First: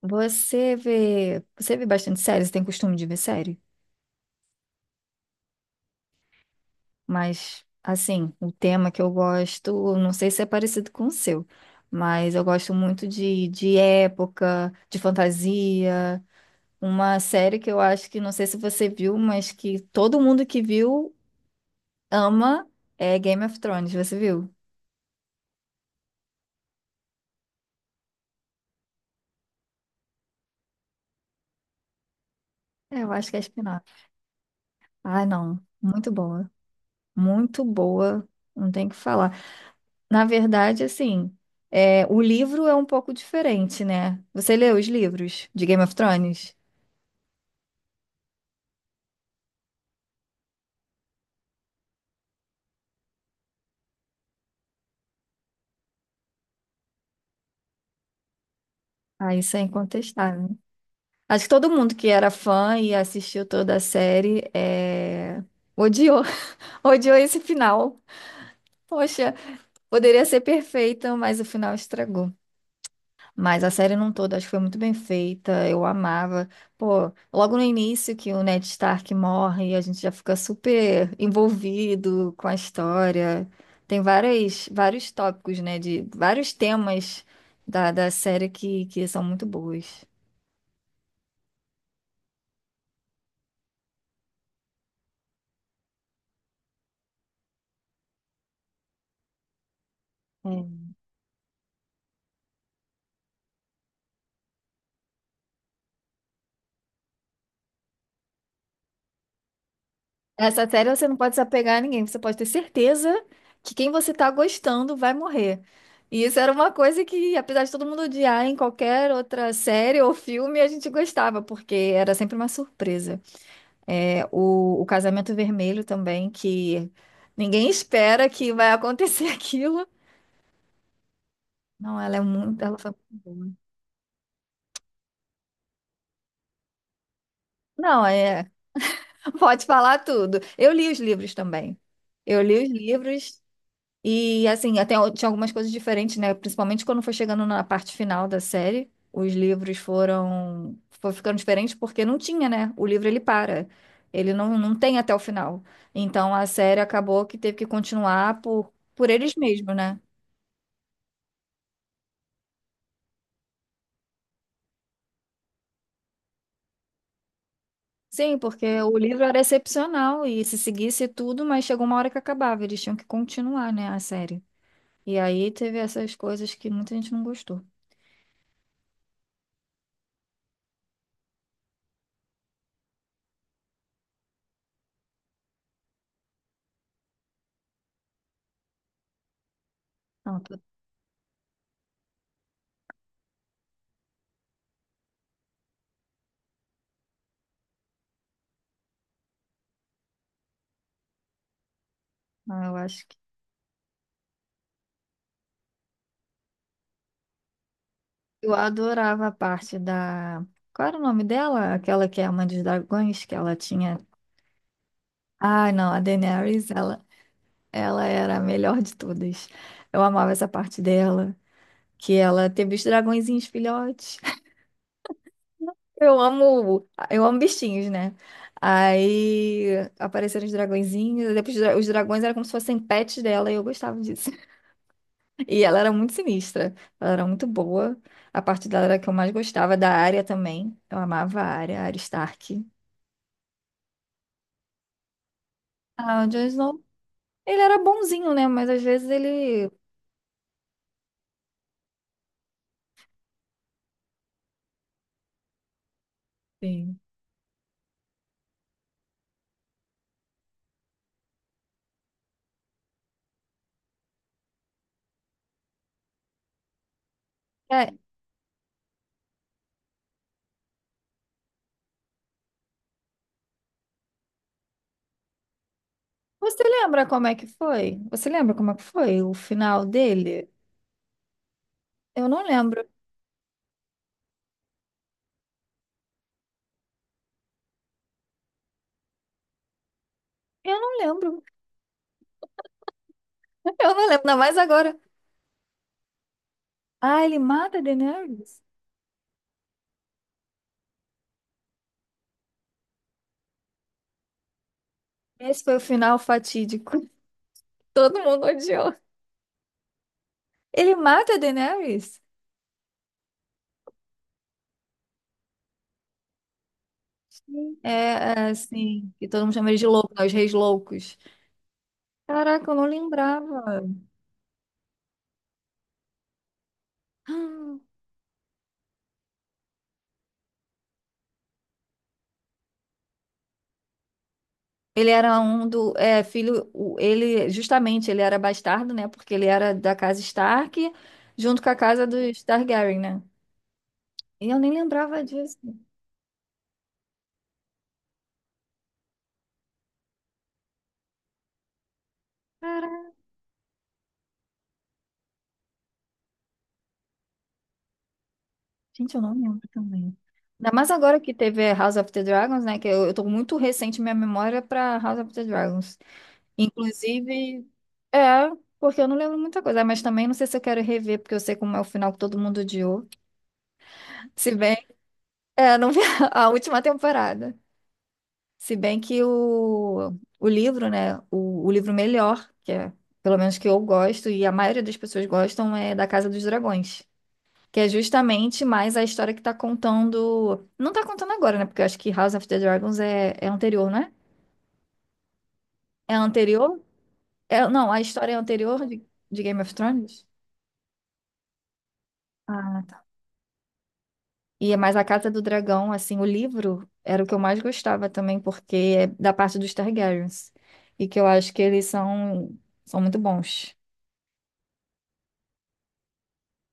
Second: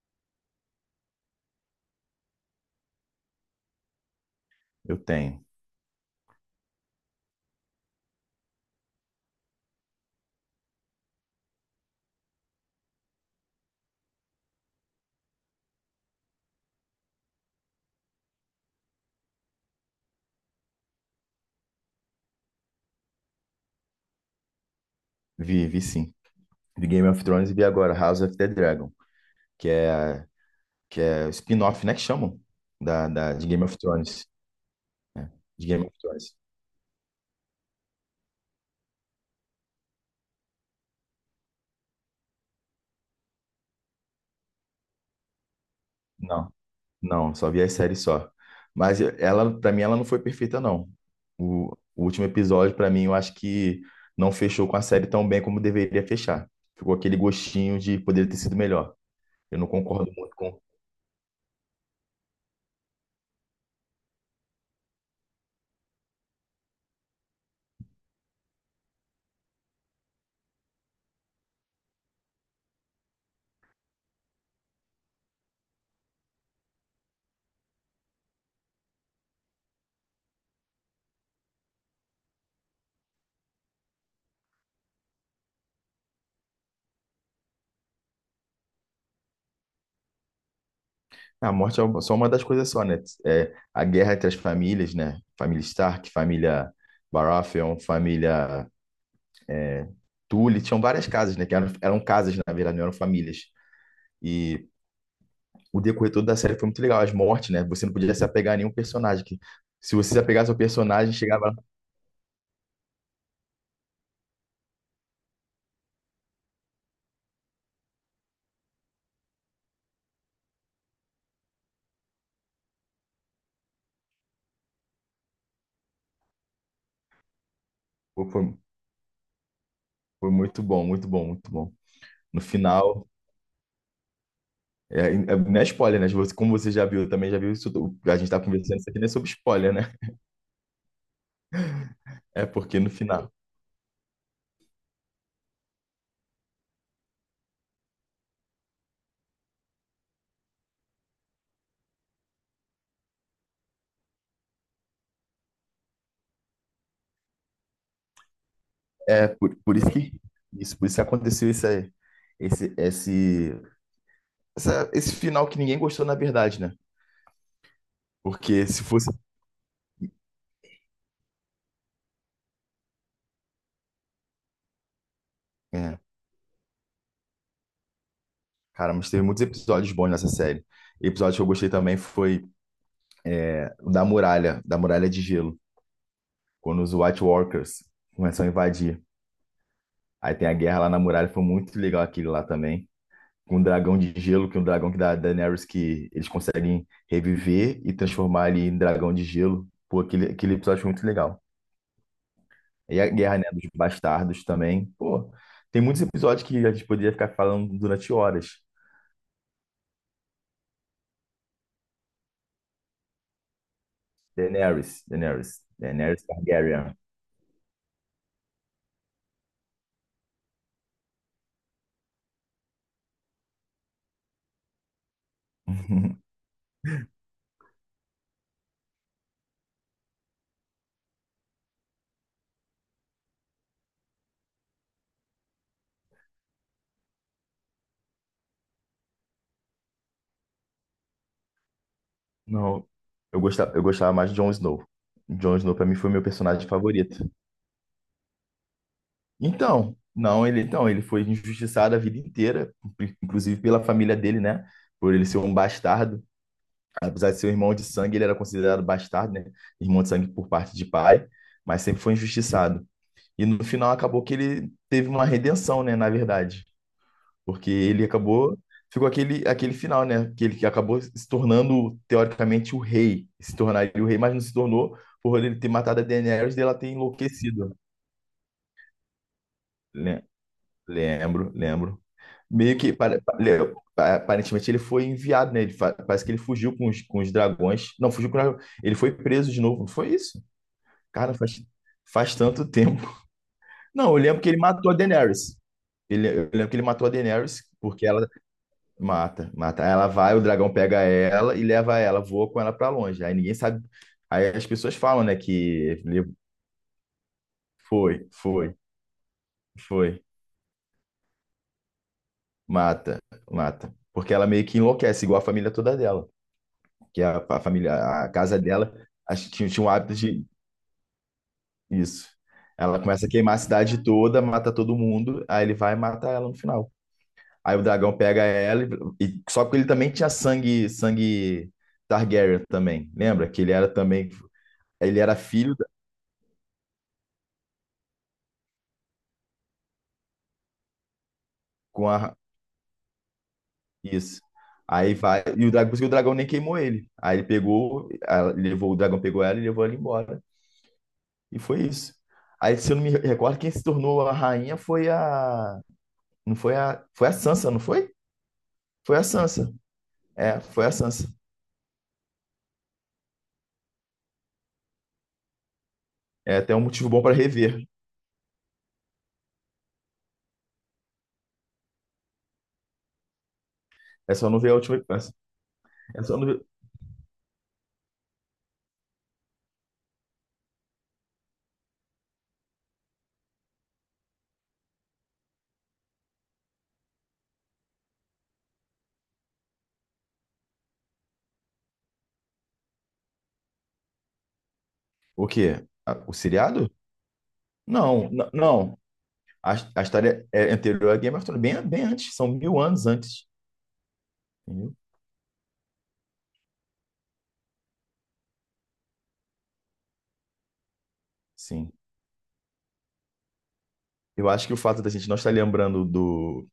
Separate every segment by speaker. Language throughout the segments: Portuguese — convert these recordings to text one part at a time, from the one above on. Speaker 1: Você vê bastante série, você tem costume de ver série?
Speaker 2: Eu tenho.
Speaker 1: Mas, assim, o tema que eu gosto, não sei se é parecido com o seu, mas eu gosto muito de época, de fantasia. Uma série que eu acho que, não sei se você viu, mas que todo mundo que viu ama é Game of Thrones, você viu?
Speaker 2: Vi, sim. Vi Game of Thrones e vi agora House of the Dragon, que é, que é o spin-off, né, que chamam,
Speaker 1: É, eu acho que é
Speaker 2: de Game of
Speaker 1: spin-off.
Speaker 2: Thrones.
Speaker 1: Ah,
Speaker 2: Né?
Speaker 1: não,
Speaker 2: De Game of Thrones.
Speaker 1: muito boa, não tem o que falar. Na verdade, assim, é, o livro é um pouco diferente, né? Você leu os livros de Game of
Speaker 2: Não,
Speaker 1: Thrones?
Speaker 2: não, só vi as séries só. Mas ela, pra mim, ela não foi perfeita, não. O, o último episódio, pra mim, eu acho que não fechou com a série tão bem como deveria fechar. Ficou aquele gostinho de poder ter sido melhor.
Speaker 1: Ah, isso
Speaker 2: Eu
Speaker 1: é
Speaker 2: não concordo muito.
Speaker 1: incontestável. Acho que todo mundo que era fã e assistiu toda a série odiou, odiou esse final. Poxa, poderia ser perfeito, mas o final estragou. Mas a série não toda, acho que foi muito bem feita, eu amava. Pô, logo no início que o Ned Stark morre, a gente já fica super envolvido com a história. Tem várias, vários tópicos, né, de vários temas da série que são muito boas.
Speaker 2: A morte é só uma das coisas só, né? É, a guerra entre as famílias, né? Família Stark, família Baratheon, família Tully, tinham
Speaker 1: É.
Speaker 2: várias casas, né? Que eram casas, na verdade, não eram famílias. E o decorrer todo da série foi muito legal. As mortes, né? Você não podia se apegar a nenhum personagem. Que, se você se apegasse ao
Speaker 1: Essa série você
Speaker 2: personagem,
Speaker 1: não pode se
Speaker 2: chegava lá.
Speaker 1: apegar a ninguém, você pode ter certeza que quem você tá gostando vai morrer. E isso era uma coisa que, apesar de todo mundo odiar em qualquer outra série ou filme, a gente gostava, porque era sempre uma surpresa. É, o Casamento Vermelho também, que ninguém
Speaker 2: Pô,
Speaker 1: espera que vai acontecer aquilo.
Speaker 2: Foi muito bom, muito bom, muito bom.
Speaker 1: Não, ela é
Speaker 2: No
Speaker 1: muito, ela foi
Speaker 2: final,
Speaker 1: muito boa.
Speaker 2: não é spoiler, né? Como você já viu, eu também já viu isso tudo.
Speaker 1: Não,
Speaker 2: A gente tá
Speaker 1: é,
Speaker 2: conversando isso aqui, não é sobre
Speaker 1: pode
Speaker 2: spoiler, né?
Speaker 1: falar tudo. Eu li os livros também. Eu
Speaker 2: É
Speaker 1: li os
Speaker 2: porque no final.
Speaker 1: livros. E assim, tinha algumas coisas diferentes, né? Principalmente quando foi chegando na parte final da série, os livros foram, foi ficando diferentes porque não tinha, né? O livro ele para. Ele não, não tem até o final. Então a série acabou que teve que continuar por
Speaker 2: É,
Speaker 1: eles mesmos,
Speaker 2: por isso
Speaker 1: né?
Speaker 2: que isso, por isso que aconteceu isso aí. Esse, esse, esse final que ninguém gostou, na verdade, né?
Speaker 1: Sim, porque
Speaker 2: Porque se
Speaker 1: o
Speaker 2: fosse.
Speaker 1: livro era excepcional e se seguisse tudo, mas chegou uma hora que acabava, eles tinham que continuar, né, a série. E aí teve
Speaker 2: É,
Speaker 1: essas coisas que muita gente não gostou.
Speaker 2: cara, mas teve muitos episódios bons nessa série. Episódio que eu gostei também foi o da muralha de gelo, quando os White Walkers começam a invadir. Aí
Speaker 1: Então,
Speaker 2: tem a
Speaker 1: tô-
Speaker 2: guerra lá na muralha, foi muito legal aquele lá também. Com o dragão de gelo, que é um dragão que da Daenerys que eles conseguem reviver e transformar ele em dragão de gelo. Pô, aquele episódio foi muito legal.
Speaker 1: eu
Speaker 2: E
Speaker 1: acho
Speaker 2: a
Speaker 1: que
Speaker 2: Guerra, né, dos Bastardos também. Pô, tem muitos episódios que a gente poderia ficar falando durante
Speaker 1: eu
Speaker 2: horas.
Speaker 1: adorava a parte da. Qual era o nome dela? Aquela que é a mãe dos dragões, que ela tinha. Ah, não, a
Speaker 2: Daenerys
Speaker 1: Daenerys,
Speaker 2: Targaryen.
Speaker 1: ela era a melhor de todas. Eu amava essa parte dela, que ela teve os dragõezinhos filhotes. Eu amo bichinhos, né? Aí apareceram os dragõezinhos, depois os dragões eram como se fossem pets dela, e eu gostava disso. E ela era muito sinistra, ela era muito boa. A parte dela era a que eu mais gostava, da área também. Eu amava a área, a Arya Stark.
Speaker 2: Não, eu gostava mais de Jon Snow. Jon Snow pra mim foi meu
Speaker 1: Ah, o Jon
Speaker 2: personagem
Speaker 1: Snow,
Speaker 2: favorito.
Speaker 1: ele era bonzinho, né? Mas às vezes ele.
Speaker 2: Então, não, ele foi injustiçado a vida inteira, inclusive pela família dele, né? Por ele ser um bastardo,
Speaker 1: Sim.
Speaker 2: apesar de ser um irmão de sangue, ele era considerado bastardo, né? Irmão de sangue por parte de pai, mas sempre foi injustiçado. E no final acabou que ele teve uma redenção, né, na verdade. Porque
Speaker 1: É,
Speaker 2: ele acabou, ficou aquele final, né, que ele que acabou se tornando, teoricamente, o rei. Se tornaria o rei, mas não se tornou por ele ter matado a Daenerys e
Speaker 1: você
Speaker 2: ela ter
Speaker 1: lembra como é que
Speaker 2: enlouquecido.
Speaker 1: foi? Você lembra como é que foi o final
Speaker 2: Le-
Speaker 1: dele?
Speaker 2: Lembro, lembro.
Speaker 1: Eu não
Speaker 2: Meio
Speaker 1: lembro.
Speaker 2: que, aparentemente, ele foi enviado, né, parece que ele fugiu com os dragões. Não, fugiu com os dragões. Ele foi preso de novo, não foi isso?
Speaker 1: Eu não
Speaker 2: Cara,
Speaker 1: lembro.
Speaker 2: faz tanto tempo.
Speaker 1: Eu
Speaker 2: Não,
Speaker 1: não
Speaker 2: eu
Speaker 1: lembro, ainda
Speaker 2: lembro que
Speaker 1: mais
Speaker 2: ele matou a
Speaker 1: agora.
Speaker 2: Daenerys. Eu lembro que ele matou a
Speaker 1: Ah, ele
Speaker 2: Daenerys,
Speaker 1: mata a
Speaker 2: porque ela
Speaker 1: Daenerys?
Speaker 2: mata, mata. Aí ela vai, o dragão pega ela e leva ela, voa com ela pra longe. Aí ninguém sabe. Aí as pessoas falam, né, que
Speaker 1: Esse foi o final
Speaker 2: ele
Speaker 1: fatídico. Todo
Speaker 2: foi,
Speaker 1: mundo
Speaker 2: foi,
Speaker 1: odiou.
Speaker 2: foi,
Speaker 1: Ele mata a Daenerys?
Speaker 2: mata, mata. Porque ela meio que enlouquece, igual a família toda dela. Que a
Speaker 1: Sim.
Speaker 2: família, a casa dela,
Speaker 1: Assim, que todo
Speaker 2: acho que
Speaker 1: mundo chama ele
Speaker 2: tinha
Speaker 1: de
Speaker 2: um
Speaker 1: louco,
Speaker 2: hábito
Speaker 1: né? Os
Speaker 2: de
Speaker 1: reis loucos.
Speaker 2: isso.
Speaker 1: Caraca, eu não
Speaker 2: Ela começa a queimar a
Speaker 1: lembrava.
Speaker 2: cidade toda, mata todo mundo, aí ele vai e mata ela no final. Aí o dragão pega ela só que ele também tinha sangue Targaryen também. Lembra que ele era também,
Speaker 1: Ele
Speaker 2: ele era
Speaker 1: era um
Speaker 2: filho
Speaker 1: do filho, ele justamente ele era bastardo, né? Porque ele era da casa Stark, junto com a casa
Speaker 2: com a
Speaker 1: dos Targaryen, né?
Speaker 2: isso.
Speaker 1: E eu nem
Speaker 2: Aí
Speaker 1: lembrava
Speaker 2: vai
Speaker 1: disso.
Speaker 2: e o dragão, por isso que o dragão nem queimou ele. Aí ele pegou, levou o dragão pegou ela e levou ela embora. E foi isso. Aí se eu não me
Speaker 1: Caraca,
Speaker 2: recordo, quem se tornou a rainha foi não foi foi a Sansa, não foi?
Speaker 1: gente,
Speaker 2: Foi
Speaker 1: eu
Speaker 2: a
Speaker 1: não lembro
Speaker 2: Sansa.
Speaker 1: também.
Speaker 2: É,
Speaker 1: Ainda
Speaker 2: foi
Speaker 1: mais
Speaker 2: a
Speaker 1: agora
Speaker 2: Sansa.
Speaker 1: que teve House of the Dragons, né? Que eu tô muito recente minha memória pra House of the Dragons.
Speaker 2: É até um motivo bom para
Speaker 1: Inclusive,
Speaker 2: rever.
Speaker 1: é, porque eu não lembro muita coisa, mas também não sei se eu quero rever, porque eu sei como é o final que todo mundo odiou.
Speaker 2: É só
Speaker 1: Se
Speaker 2: não ver a
Speaker 1: bem,
Speaker 2: última,
Speaker 1: é, não vi
Speaker 2: é só não
Speaker 1: a
Speaker 2: ver.
Speaker 1: última temporada. Se bem que o livro, né? O livro melhor, que é pelo menos que eu gosto, e a maioria das pessoas gostam, é da Casa dos Dragões. Que é justamente mais a história que tá contando. Não tá contando agora, né? Porque eu acho que House of the Dragons é anterior, né?
Speaker 2: O quê?
Speaker 1: É É
Speaker 2: O
Speaker 1: anterior?
Speaker 2: seriado?
Speaker 1: É, não, a
Speaker 2: Não,
Speaker 1: história é anterior
Speaker 2: não.
Speaker 1: de Game of
Speaker 2: A
Speaker 1: Thrones.
Speaker 2: história é anterior a Game of Thrones, bem antes, são mil
Speaker 1: Ah, tá.
Speaker 2: anos antes.
Speaker 1: E é
Speaker 2: Entendeu?
Speaker 1: mais a Casa do Dragão, assim, o livro era o que eu mais gostava também, porque é da parte dos Targaryens. E que eu acho que eles
Speaker 2: Sim.
Speaker 1: são, são muito bons.
Speaker 2: Eu acho que o fato da gente não estar lembrando do,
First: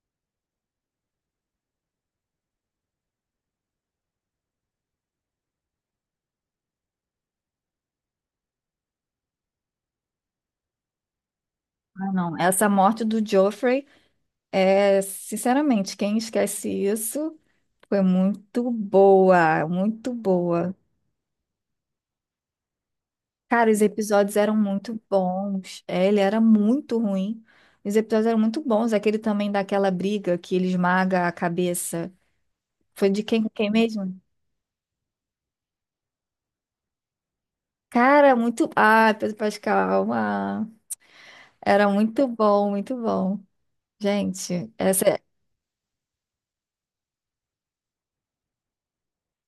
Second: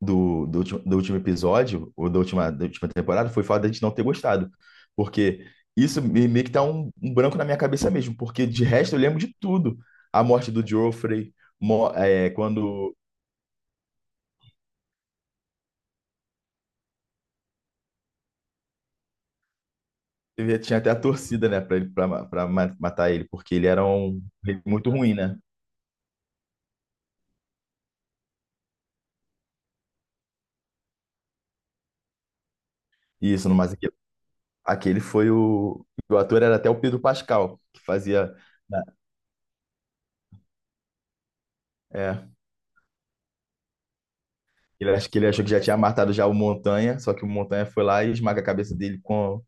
Speaker 2: do, do, ulti- do último episódio, ou da da última temporada, foi o fato da gente não ter gostado. Porque isso meio que tá um branco na minha cabeça mesmo, porque de resto eu lembro de tudo. A morte do Joffrey,
Speaker 1: Ah, não, essa
Speaker 2: quando
Speaker 1: morte do Joffrey sinceramente, quem esquece isso foi muito boa, muito boa.
Speaker 2: tinha até a torcida, né, pra, ele, pra ma- matar ele, porque ele
Speaker 1: Cara, os
Speaker 2: era um
Speaker 1: episódios eram
Speaker 2: ele muito
Speaker 1: muito
Speaker 2: ruim, né?
Speaker 1: bons. É, ele era muito ruim. Os episódios eram muito bons. Aquele também daquela briga que ele esmaga a cabeça. Foi de quem
Speaker 2: Isso,
Speaker 1: com
Speaker 2: no
Speaker 1: quem
Speaker 2: Mass.
Speaker 1: mesmo?
Speaker 2: Aquele foi o. O ator era até o Pedro Pascal, que fazia.
Speaker 1: Cara, muito.
Speaker 2: na-
Speaker 1: Ah, Pedro Pascal. Ah, era muito
Speaker 2: É,
Speaker 1: bom, muito bom. Gente,
Speaker 2: ele, acho
Speaker 1: essa,
Speaker 2: que ele achou que já tinha matado já o Montanha, só que o Montanha foi lá e esmaga a cabeça dele com,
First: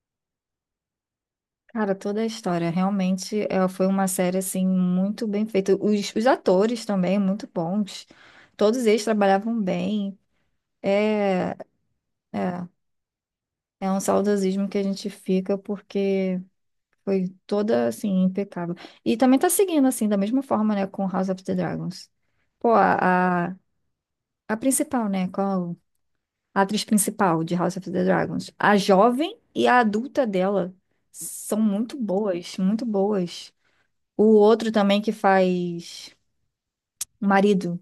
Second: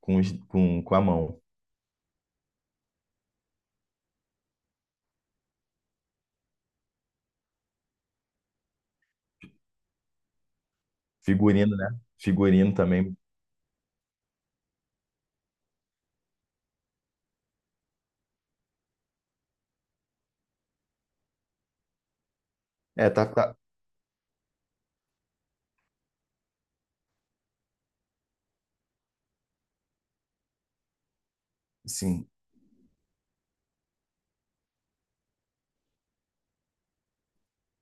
Speaker 2: com, os- com, com a mão.
Speaker 1: cara, toda a história realmente foi uma série assim muito bem feita. Os atores também muito bons. Todos eles trabalhavam bem. É,
Speaker 2: Figurino, né?
Speaker 1: é,
Speaker 2: Figurino também.
Speaker 1: é um saudosismo que a gente fica porque foi toda assim impecável. E também tá seguindo assim da mesma forma, né, com House of the Dragons. Pô,
Speaker 2: É,
Speaker 1: a,
Speaker 2: tá.
Speaker 1: a, a principal, né, qual a atriz principal de House of the Dragons, a jovem e a adulta dela são muito
Speaker 2: Sim.
Speaker 1: boas, muito boas. O outro também que faz o marido.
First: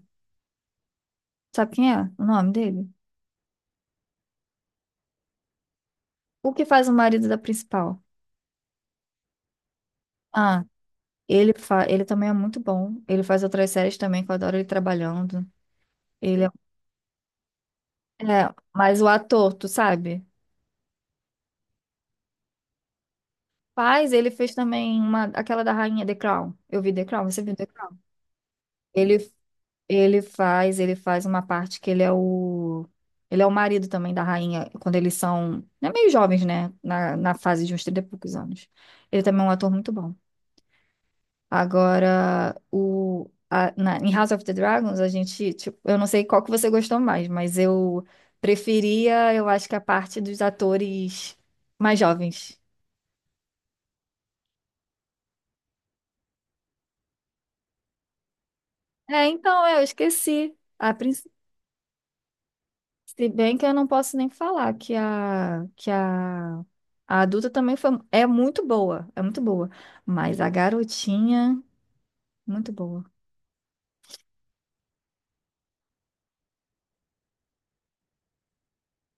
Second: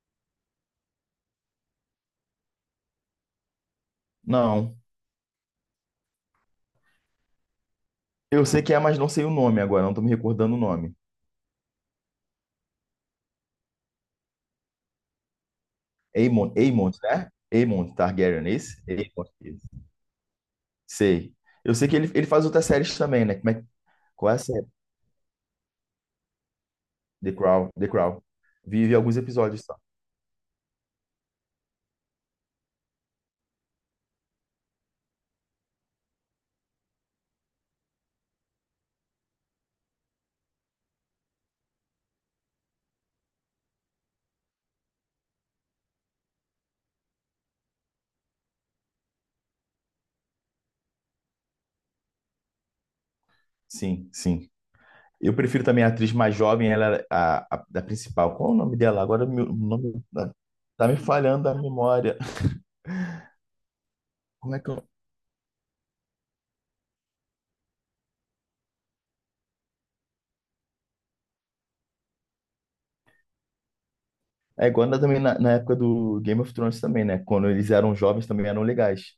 Speaker 1: Sabe quem é o nome dele?
Speaker 2: Não.
Speaker 1: O que faz o marido da principal?
Speaker 2: Eu sei que é, mas não sei o nome agora, não tô me recordando o
Speaker 1: Ah,
Speaker 2: nome.
Speaker 1: ele, fa... ele também é muito bom. Ele faz outras séries também, que eu adoro ele trabalhando. Ele é...
Speaker 2: Aemon, né? Aemon Targaryen,
Speaker 1: é,
Speaker 2: esse?
Speaker 1: mas o
Speaker 2: Aemon,
Speaker 1: ator, tu
Speaker 2: esse.
Speaker 1: sabe?
Speaker 2: Sei. Eu sei que ele faz outras séries também, né? Como é,
Speaker 1: Faz, ele
Speaker 2: qual é a
Speaker 1: fez
Speaker 2: série?
Speaker 1: também uma... aquela da Rainha The Crown. Eu vi The Crown, você viu The
Speaker 2: The
Speaker 1: Crown?
Speaker 2: Crown. Vive alguns
Speaker 1: Ele,
Speaker 2: episódios só.
Speaker 1: ele faz uma parte que ele é o. Ele é o marido também da rainha, quando eles são, né, meio jovens, né? Na fase de uns 30 e poucos anos. Ele também é um ator muito bom. Agora, em House of the Dragons, a gente, tipo, eu não sei qual que você gostou mais, mas eu preferia, eu acho que a parte dos atores mais jovens.
Speaker 2: Sim. Eu prefiro também a atriz mais jovem, ela era da principal. Qual é o nome dela? Agora
Speaker 1: É,
Speaker 2: meu, o
Speaker 1: então, é, eu
Speaker 2: nome tá,
Speaker 1: esqueci.
Speaker 2: tá
Speaker 1: A
Speaker 2: me
Speaker 1: princ-
Speaker 2: falhando a memória.
Speaker 1: se bem que eu não posso nem
Speaker 2: Como é que
Speaker 1: falar
Speaker 2: eu...
Speaker 1: que a adulta também foi, é muito boa, é muito boa. Mas a garotinha, muito boa.
Speaker 2: É igual também na época do Game of Thrones também, né? Quando eles eram jovens também eram legais.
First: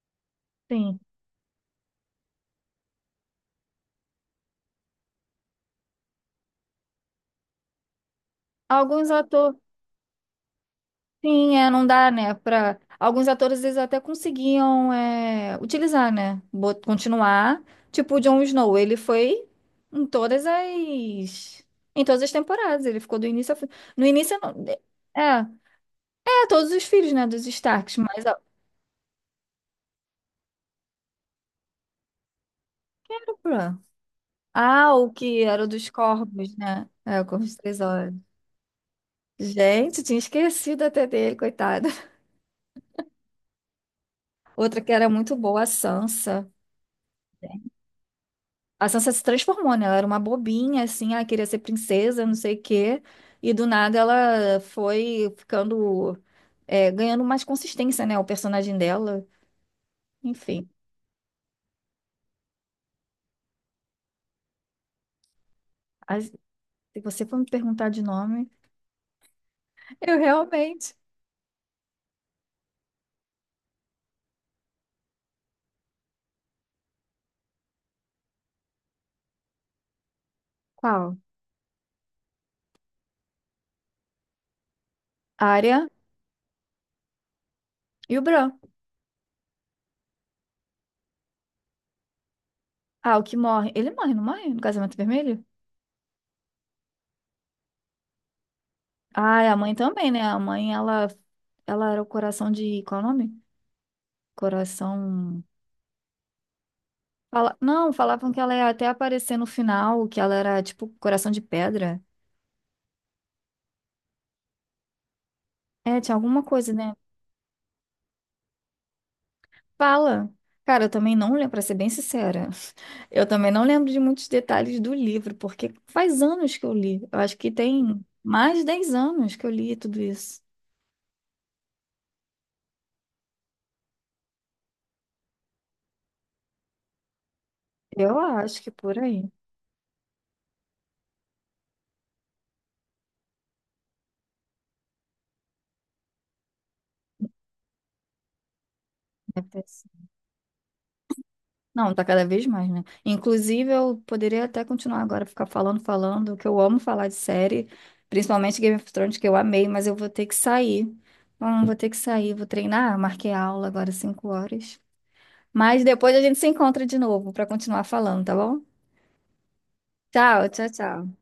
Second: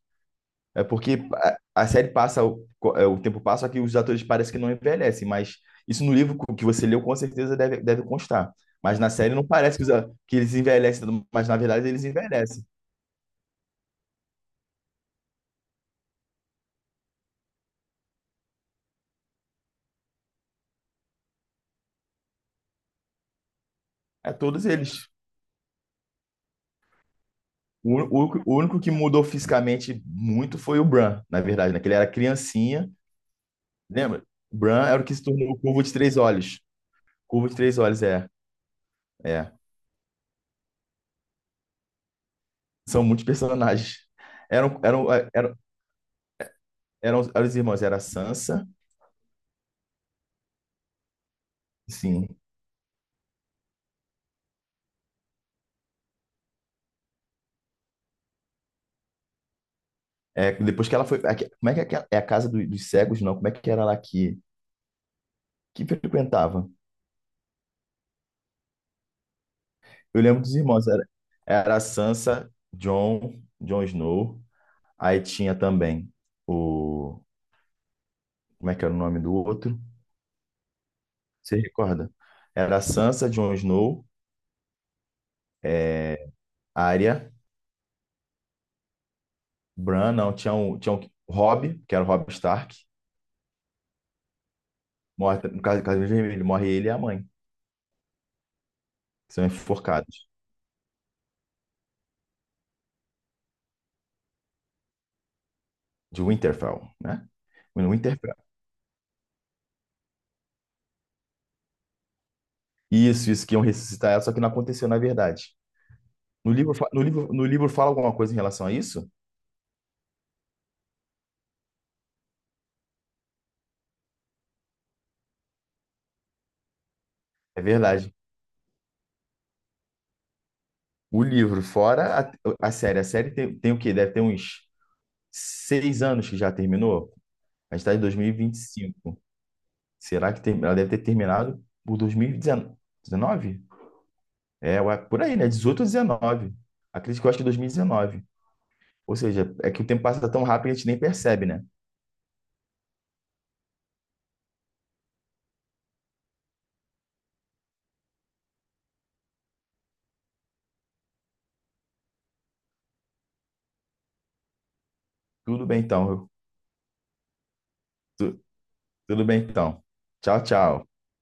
Speaker 2: É
Speaker 1: Sim.
Speaker 2: porque a série passa, o tempo passa, só que os atores parecem que não envelhecem, mas isso no livro que você leu com certeza deve constar. Mas na
Speaker 1: Alguns
Speaker 2: série não
Speaker 1: atores.
Speaker 2: parece que, que eles envelhecem, mas
Speaker 1: Sim,
Speaker 2: na
Speaker 1: é, não
Speaker 2: verdade eles
Speaker 1: dá, né?
Speaker 2: envelhecem.
Speaker 1: Para alguns atores eles até conseguiam utilizar, né? Bot- Continuar. Tipo o Jon Snow, ele foi em todas as em todas as temporadas, ele ficou do início ao fim. No
Speaker 2: É
Speaker 1: início não,
Speaker 2: todos eles.
Speaker 1: é, é todos os filhos, né, dos Starks,
Speaker 2: O, ú-
Speaker 1: mas ó,
Speaker 2: o único que mudou fisicamente muito foi o Bran, na verdade, né? Que ele era criancinha,
Speaker 1: quem era o Bran?
Speaker 2: lembra? O Bran
Speaker 1: Ah,
Speaker 2: era o
Speaker 1: o
Speaker 2: que se
Speaker 1: que
Speaker 2: tornou o
Speaker 1: era o
Speaker 2: Curvo
Speaker 1: dos
Speaker 2: de Três
Speaker 1: Corvos,
Speaker 2: Olhos.
Speaker 1: né? É, o
Speaker 2: Curvo
Speaker 1: Corvos
Speaker 2: de Três
Speaker 1: Três
Speaker 2: Olhos,
Speaker 1: Olhos.
Speaker 2: é. É.
Speaker 1: Gente, tinha esquecido até dele, coitado.
Speaker 2: São muitos personagens.
Speaker 1: Outra
Speaker 2: Eram,
Speaker 1: que era
Speaker 2: eram, é,
Speaker 1: muito
Speaker 2: eram,
Speaker 1: boa, a Sansa.
Speaker 2: eram os irmãos, era a Sansa,
Speaker 1: A Sansa se transformou, né? Ela era uma bobinha, assim, ela queria ser princesa, não
Speaker 2: sim.
Speaker 1: sei o quê. E do nada ela foi ficando, é, ganhando mais consistência, né? O personagem dela.
Speaker 2: É,
Speaker 1: Enfim,
Speaker 2: depois que ela foi. Como é que é, é a casa dos cegos, não? Como é que era lá que
Speaker 1: as-
Speaker 2: frequentava?
Speaker 1: se você for me perguntar de nome, eu
Speaker 2: Eu lembro dos irmãos,
Speaker 1: realmente.
Speaker 2: era a Jon Snow. Aí tinha também o. Como é que era o nome do outro?
Speaker 1: Qual?
Speaker 2: Você recorda? Era a Sansa,
Speaker 1: Arya
Speaker 2: é, Arya,
Speaker 1: e o Bran.
Speaker 2: Bran, não, tinha um Robb, que era o Robb Stark.
Speaker 1: Ah, o que morre. Ele morre, não morre? No Casamento Vermelho?
Speaker 2: Morre, no caso vermelho, morre ele e a mãe, que
Speaker 1: Ah,
Speaker 2: são
Speaker 1: e a mãe também, né?
Speaker 2: enforcados,
Speaker 1: A mãe, ela era o coração de. Qual é o nome? Coração.
Speaker 2: de Winterfell, né?
Speaker 1: Fala...
Speaker 2: No
Speaker 1: Não, falavam
Speaker 2: Winterfell.
Speaker 1: que ela ia até aparecer no final, que ela era tipo coração de pedra.
Speaker 2: Isso, que iam ressuscitar ela, só que não aconteceu na verdade.
Speaker 1: É, tinha alguma
Speaker 2: No
Speaker 1: coisa,
Speaker 2: livro,
Speaker 1: né?
Speaker 2: no livro fala alguma coisa em relação a isso?
Speaker 1: Fala. Cara, eu também não lembro, pra ser bem sincera. Eu também não lembro de muitos detalhes do livro, porque faz anos que eu li. Eu acho que
Speaker 2: É
Speaker 1: tem
Speaker 2: verdade.
Speaker 1: mais de 10 anos que eu li tudo isso.
Speaker 2: O livro, fora a série. A série tem, tem o quê? Deve ter uns 6 anos que já terminou. A gente está em dois
Speaker 1: Eu
Speaker 2: mil e vinte e
Speaker 1: acho que por
Speaker 2: cinco.
Speaker 1: aí.
Speaker 2: Será que ela deve ter terminado por 2019? É, ué, por aí, né? 18 ou 19. Acredito que eu acho que 2019. Ou seja, é que o tempo passa tão rápido que a gente nem percebe, né?
Speaker 1: Não, tá cada vez mais, né? Inclusive, eu poderia até continuar agora, ficar falando, falando, que eu amo falar de série, principalmente Game of Thrones, que eu amei, mas eu vou ter que sair. Vou ter que sair, vou treinar, marquei aula agora 5 horas.
Speaker 2: Tudo bem
Speaker 1: Mas depois a
Speaker 2: então.
Speaker 1: gente se encontra de novo para continuar falando, tá
Speaker 2: Tu-
Speaker 1: bom?
Speaker 2: Tudo bem então.
Speaker 1: Tchau, tchau,
Speaker 2: Tchau.
Speaker 1: tchau.